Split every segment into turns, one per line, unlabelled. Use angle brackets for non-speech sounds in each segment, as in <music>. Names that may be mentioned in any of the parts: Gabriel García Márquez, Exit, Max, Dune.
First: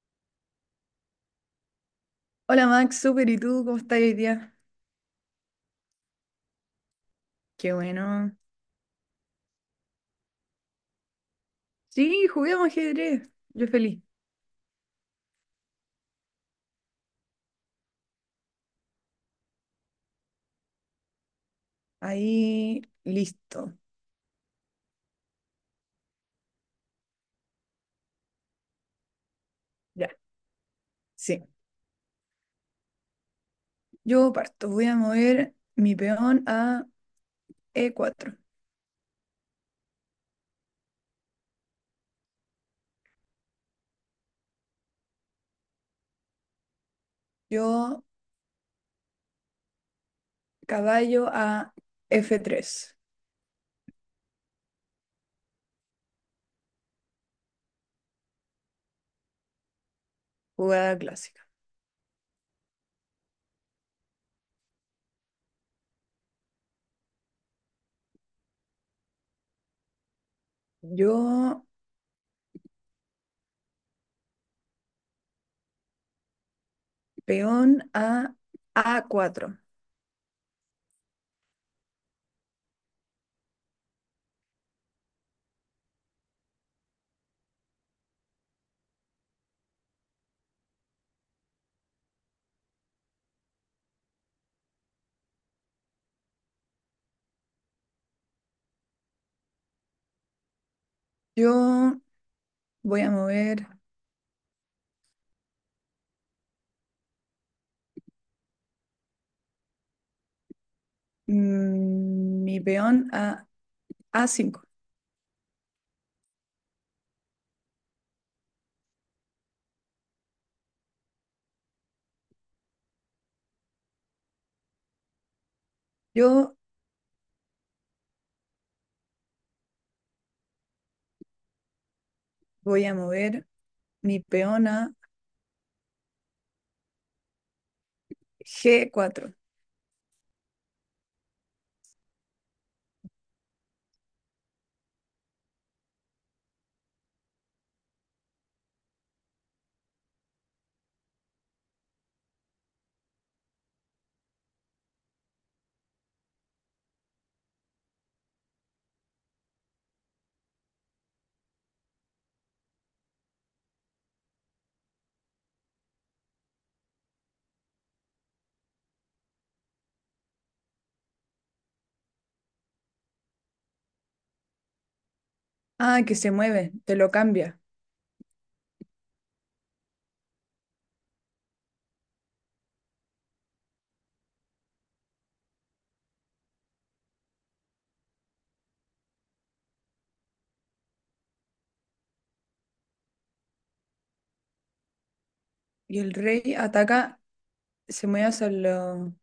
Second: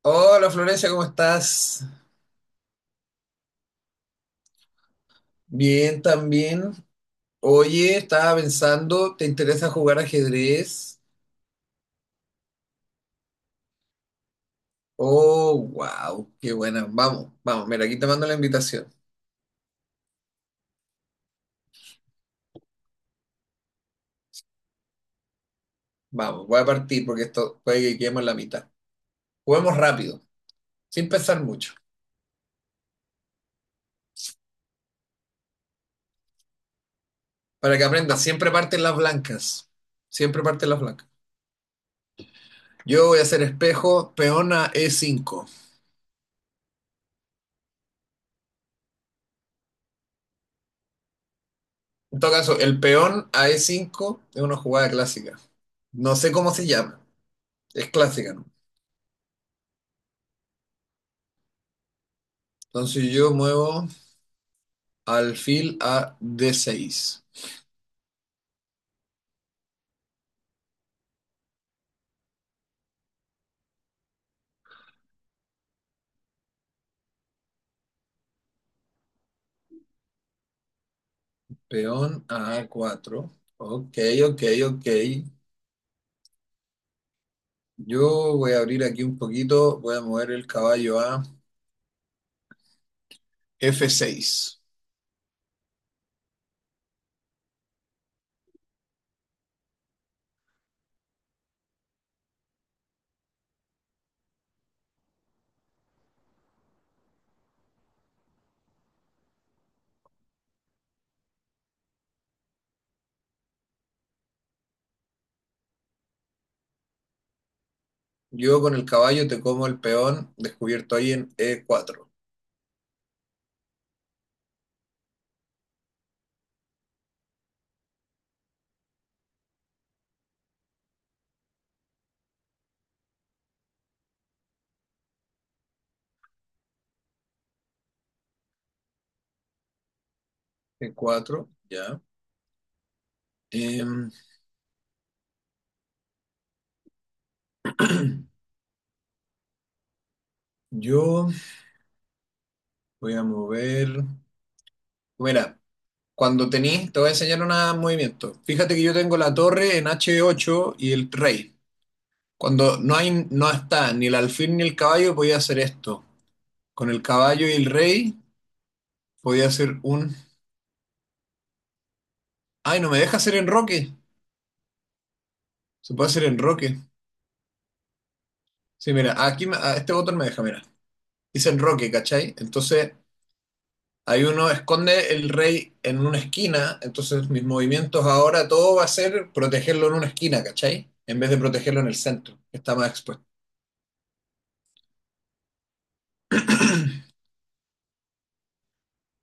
Hola Florencia, ¿cómo estás?
Hola Max, súper, ¿y tú cómo estás hoy día?
Bien, también.
Qué
Oye,
bueno.
estaba pensando, ¿te interesa jugar ajedrez?
Sí, juguemos ajedrez. Yo feliz.
Oh, wow, qué buena. Vamos, vamos, mira, aquí te mando la invitación.
Ahí, listo.
Vamos, voy a partir porque esto puede que quedemos en la mitad. Juguemos
Ya,
rápido, sin pensar
sí.
mucho,
Yo parto. Voy a mover mi peón a
para que aprendas.
E4.
Siempre parten las blancas. Siempre parten las blancas. Yo voy a hacer espejo, peón a E5.
Yo caballo a
En todo caso,
F3.
el peón a E5 es una jugada clásica. No sé cómo se llama, es clásica, ¿no?
Jugada clásica.
Entonces yo muevo alfil a D6,
Yo peón a A4.
peón a A4. Ok, ok, ok. Yo voy a abrir aquí un poquito, voy a mover el caballo a F6.
Yo voy a mover mi peón a A5.
Yo con el caballo te como el peón descubierto ahí en E4.
Yo voy a mover mi peón a G4.
E4, ya. Em, yo voy a mover. Mira, cuando tenés, te voy a enseñar un movimiento. Fíjate que yo tengo la torre en H8 y el rey. Cuando no hay, no está ni el alfil ni el caballo, podía hacer esto. Con el caballo y el rey, podía hacer un. Ay, no me deja hacer enroque. Se
Ah,
puede
que
hacer
se mueve,
enroque.
te lo cambia.
Sí, mira, aquí a este botón me deja, mira. Dice enroque, ¿cachai? Entonces, ahí uno esconde el rey en una esquina. Entonces, mis movimientos ahora, todo va a ser protegerlo en una esquina, ¿cachai? En vez de protegerlo en el centro, que está más expuesto.
Y el rey ataca, se mueve hacia lo.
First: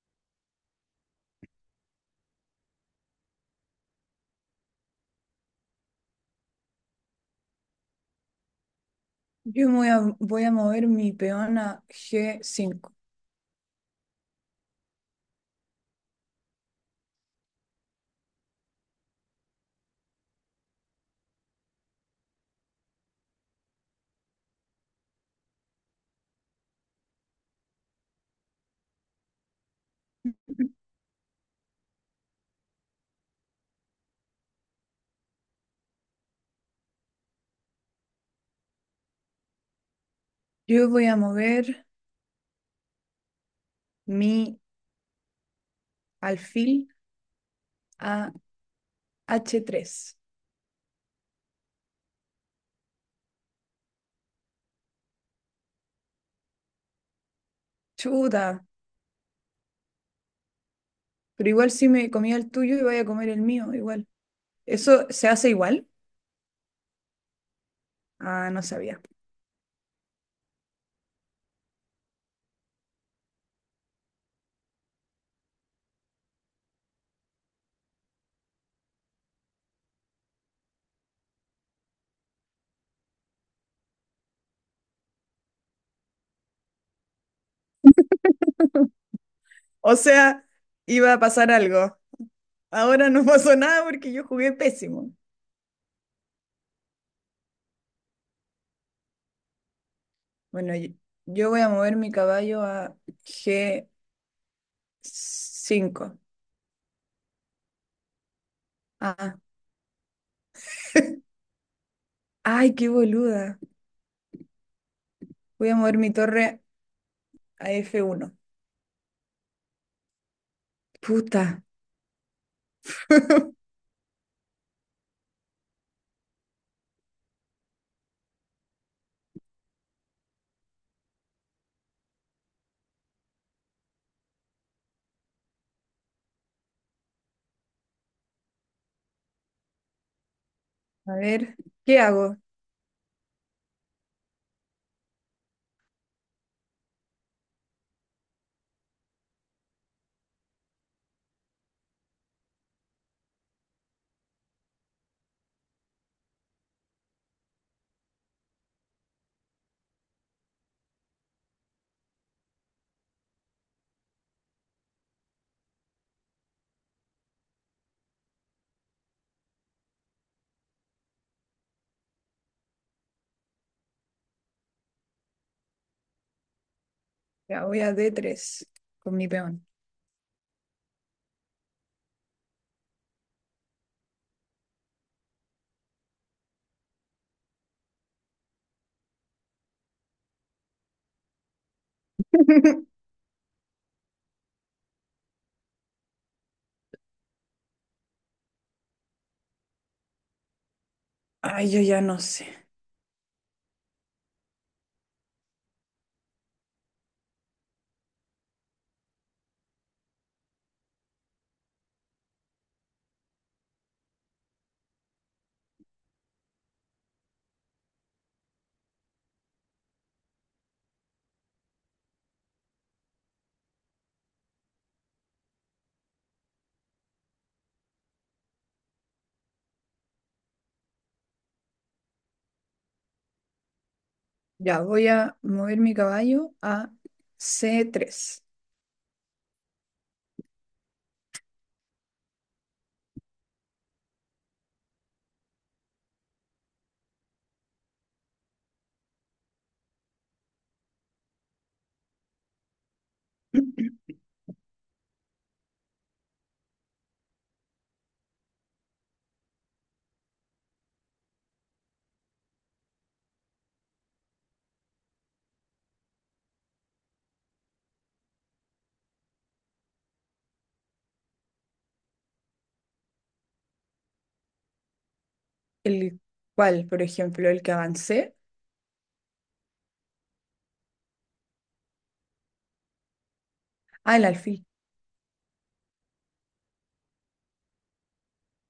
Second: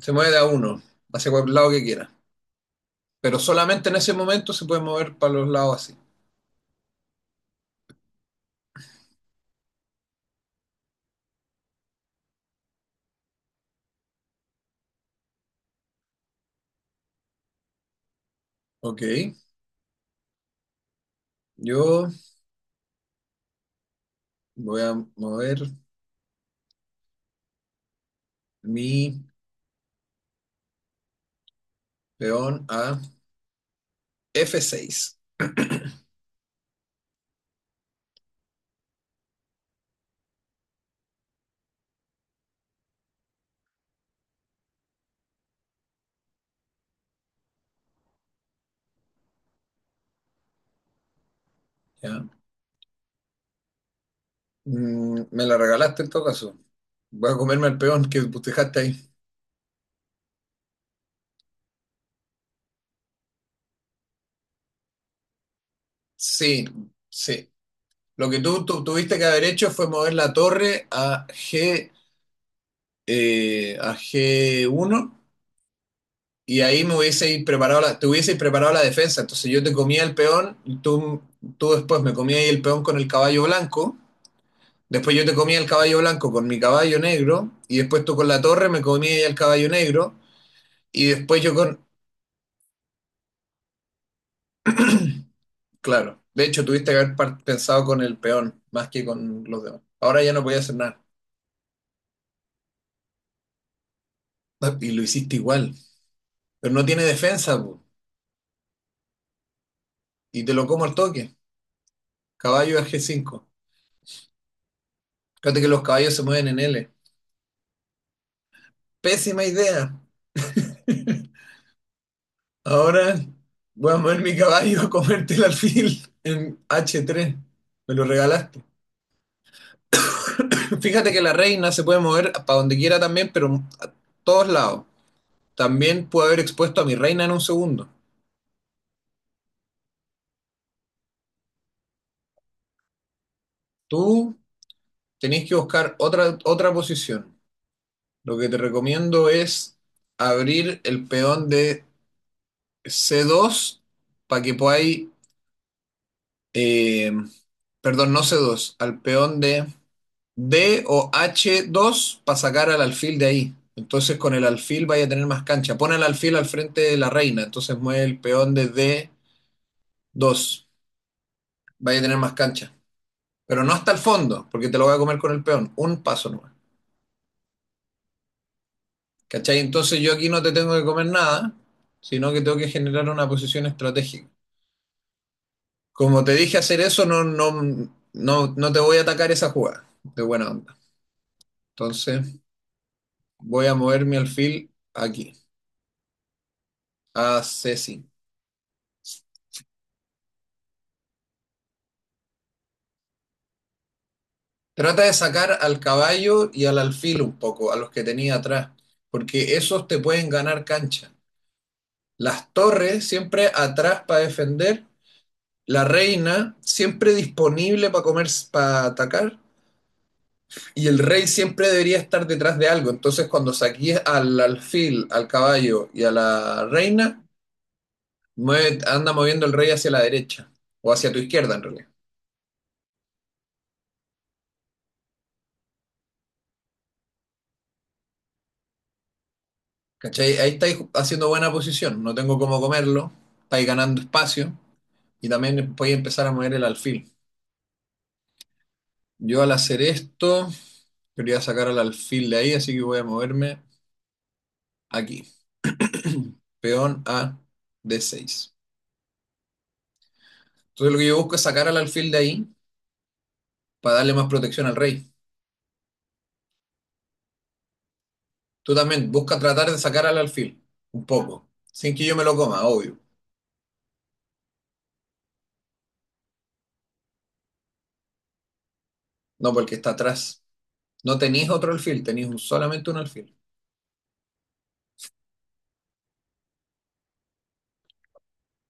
Se mueve de a uno, hacia cualquier lado que quiera. Pero solamente en ese momento se puede mover para los lados así.
Yo voy a mover mi peón a G5.
Ok. Yo voy a mover mi peón a F6. <clears throat>
Yo voy a mover mi alfil a H3.
¿Ya? Me la regalaste en todo caso. Voy a comerme al peón que
Chuta,
dejaste ahí.
pero igual si me comía el tuyo y voy a comer el mío, igual. ¿Eso se hace igual?
Sí, sí. Lo que
Ah, no
tú
sabía.
tuviste que haber hecho fue mover la torre a G, a G1 y ahí me hubieseis preparado la, te hubieseis preparado la defensa. Entonces yo te comía el peón y tú después me comías ahí el peón con el caballo blanco. Después yo te comía el caballo blanco con mi caballo negro, y después tú con la torre me comías ya el caballo
O
negro,
sea,
y
iba a
después
pasar
yo con.
algo. Ahora no <laughs> pasó nada porque yo jugué pésimo.
Claro, de hecho tuviste que haber pensado con el peón más que con los demás. Ahora ya no podía hacer
Bueno,
nada.
yo voy a mover mi caballo a g
Y lo hiciste igual,
cinco
pero no tiene defensa, po,
Ah,
y te lo como al toque.
ay,
Caballo a
qué
G5.
boluda.
Fíjate que
Voy a
los
mover mi
caballos se mueven en
torre
L.
a F1.
Pésima idea. <laughs>
Puta.
Ahora
<laughs>
voy a mover mi caballo a comerte el alfil en H3. Me lo regalaste. Fíjate que la reina se puede mover para donde quiera también, pero a todos lados. También puedo haber expuesto a mi reina en un segundo.
A ver, ¿qué hago?
Tú tenés que buscar otra posición. Lo que te recomiendo es abrir el peón de C2 para que podáis, eh, perdón, no C2, al peón de D o H2 para sacar al alfil de ahí. Entonces con el alfil vaya a tener más cancha. Pon el alfil al frente de la reina, entonces mueve el peón de D2. Vaya a tener más cancha. Pero no hasta el fondo, porque te lo voy a comer con el peón, un paso nomás.
Ya voy a D3 con mi
¿Cachai?
peón.
Entonces yo aquí no te tengo que comer nada, sino que tengo que generar una posición estratégica. Como te dije hacer eso, no, no, no, no te voy a atacar esa jugada de buena onda. Entonces
<laughs>
voy a mover mi alfil aquí, a c Ceci.
Ay, yo ya no sé.
Trata de sacar al caballo y al alfil un poco, a los que tenía atrás, porque esos te pueden ganar cancha. Las torres siempre atrás para defender, la reina siempre disponible para comer, para atacar, y el rey siempre debería estar detrás de algo. Entonces, cuando saquís al alfil, al caballo y a la reina, anda moviendo el rey hacia la derecha o hacia tu izquierda, en realidad.
Ya voy a mover mi caballo a C3.
¿Cachai? Ahí estáis haciendo buena posición, no tengo cómo comerlo, estáis ganando espacio y también podéis empezar a mover el alfil. Yo al hacer esto, quería sacar al alfil de ahí, así que voy a moverme
<clears throat>
aquí. Peón a D6. Entonces lo que yo busco es sacar al alfil de ahí para darle más protección al rey. Tú también busca tratar de sacar al alfil, un poco, sin que yo me lo coma, obvio.
El cual, por ejemplo, el que avancé.
No, porque está atrás. No tenéis otro alfil, tenéis solamente un alfil.
Ah, el alfil.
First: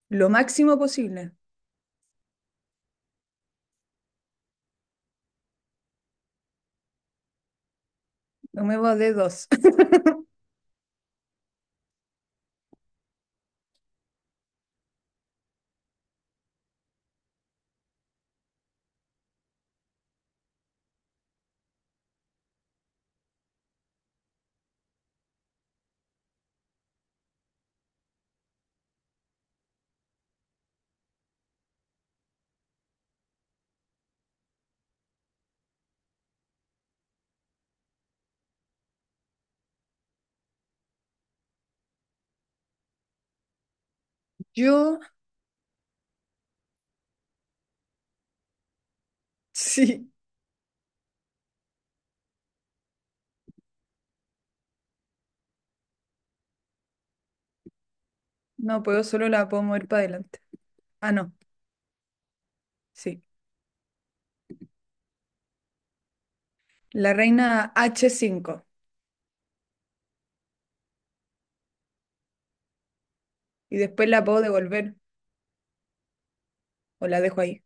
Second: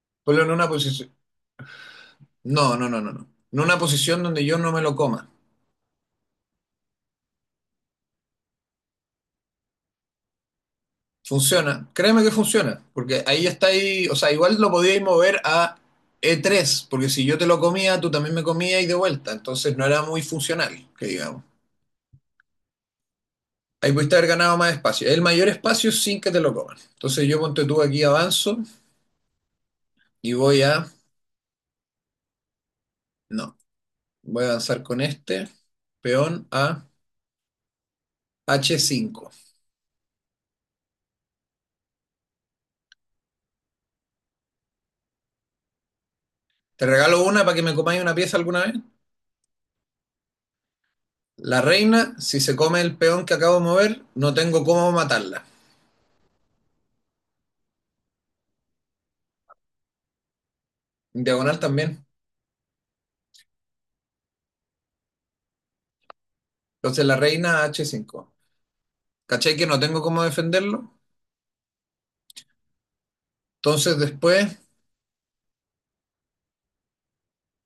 Lo
Ponlo en una
máximo
posición.
posible.
No, no, no, no, no. En una posición donde yo no me lo coma.
No me va de dos. <laughs>
Funciona. Créeme que funciona, porque ahí está ahí, o sea, igual lo podíais mover a E3, porque si yo te lo comía, tú también me comías y de vuelta. Entonces no era muy funcional, que digamos. Ahí pudiste haber ganado más espacio. El mayor espacio sin que te lo coman. Entonces yo ponte tú aquí avanzo y voy a. No, voy a avanzar con este peón a H5.
Yo,
Te regalo una para que me comáis una pieza alguna vez.
sí,
La reina, si se come el peón que acabo de mover, no tengo cómo matarla.
no puedo, solo la puedo mover para adelante. Ah,
En
no,
diagonal también.
sí.
Entonces
La
la reina a
reina h
H5.
cinco
¿Cachai que no tengo cómo defenderlo?
Y
Entonces
después la puedo
después,
devolver o la dejo ahí.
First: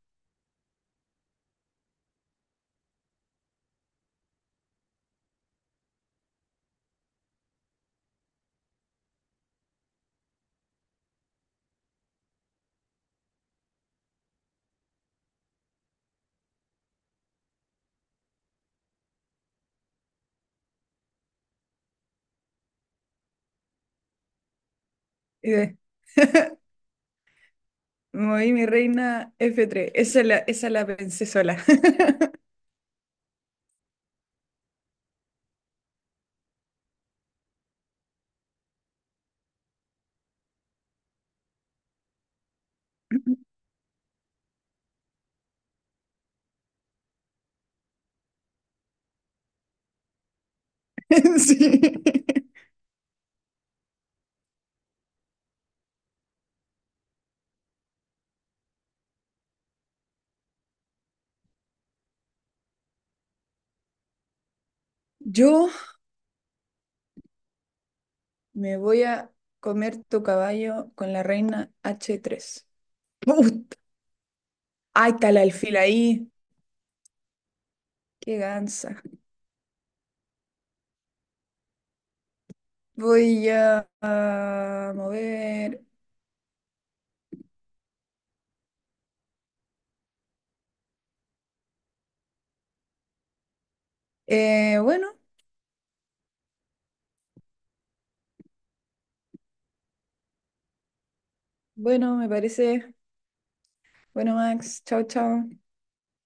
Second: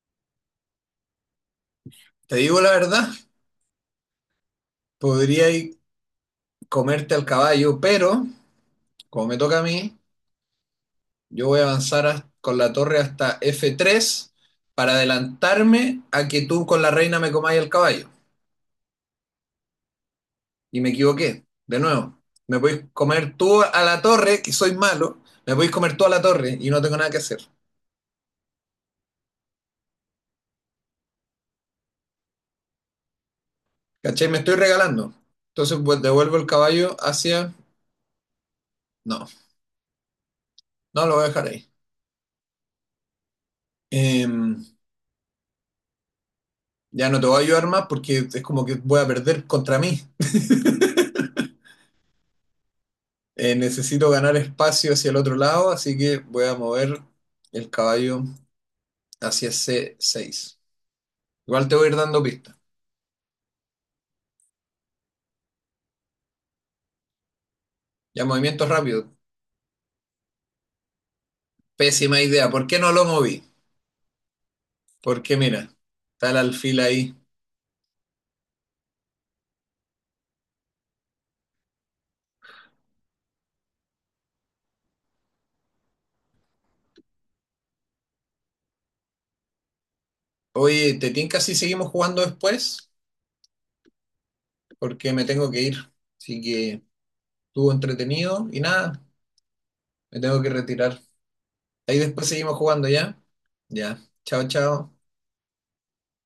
te digo la verdad, podría ir comerte al caballo, pero como me toca a mí. Yo voy a avanzar con la torre hasta F3 para adelantarme a que tú con la reina me comáis el caballo. Y me equivoqué. De nuevo, me podéis comer tú a la torre, que soy malo.
Y
Me podéis
de-
comer tú a la torre
<laughs>
y no tengo nada que hacer.
Moví mi reina F3. Esa la pensé sola. <laughs>
¿Cachai? Me estoy regalando. Entonces pues, devuelvo el caballo hacia. No, no lo voy a dejar ahí. Em, ya no te voy a ayudar más porque es como que voy a perder contra mí. <laughs>
Sí.
Necesito ganar espacio hacia el otro lado, así que voy a mover el caballo hacia C6. Igual te voy a ir dando pistas.
Yo
Ya, movimiento
me voy
rápido.
a comer tu caballo con la reina h
Pésima idea.
tres
¿Por qué no lo moví?
¡Put! Ahí está
Porque
el
mira,
alfil
está
ahí.
el alfil ahí.
Qué gansa. Voy a mover.
Oye, ¿te tinca si seguimos jugando después? Porque
Bueno,
me tengo que ir. Así que estuvo entretenido y nada, me tengo que retirar. Ahí
bueno, me
después seguimos jugando
parece.
ya. Ya.
Bueno,
Chao,
Max,
chao.
chao, chao.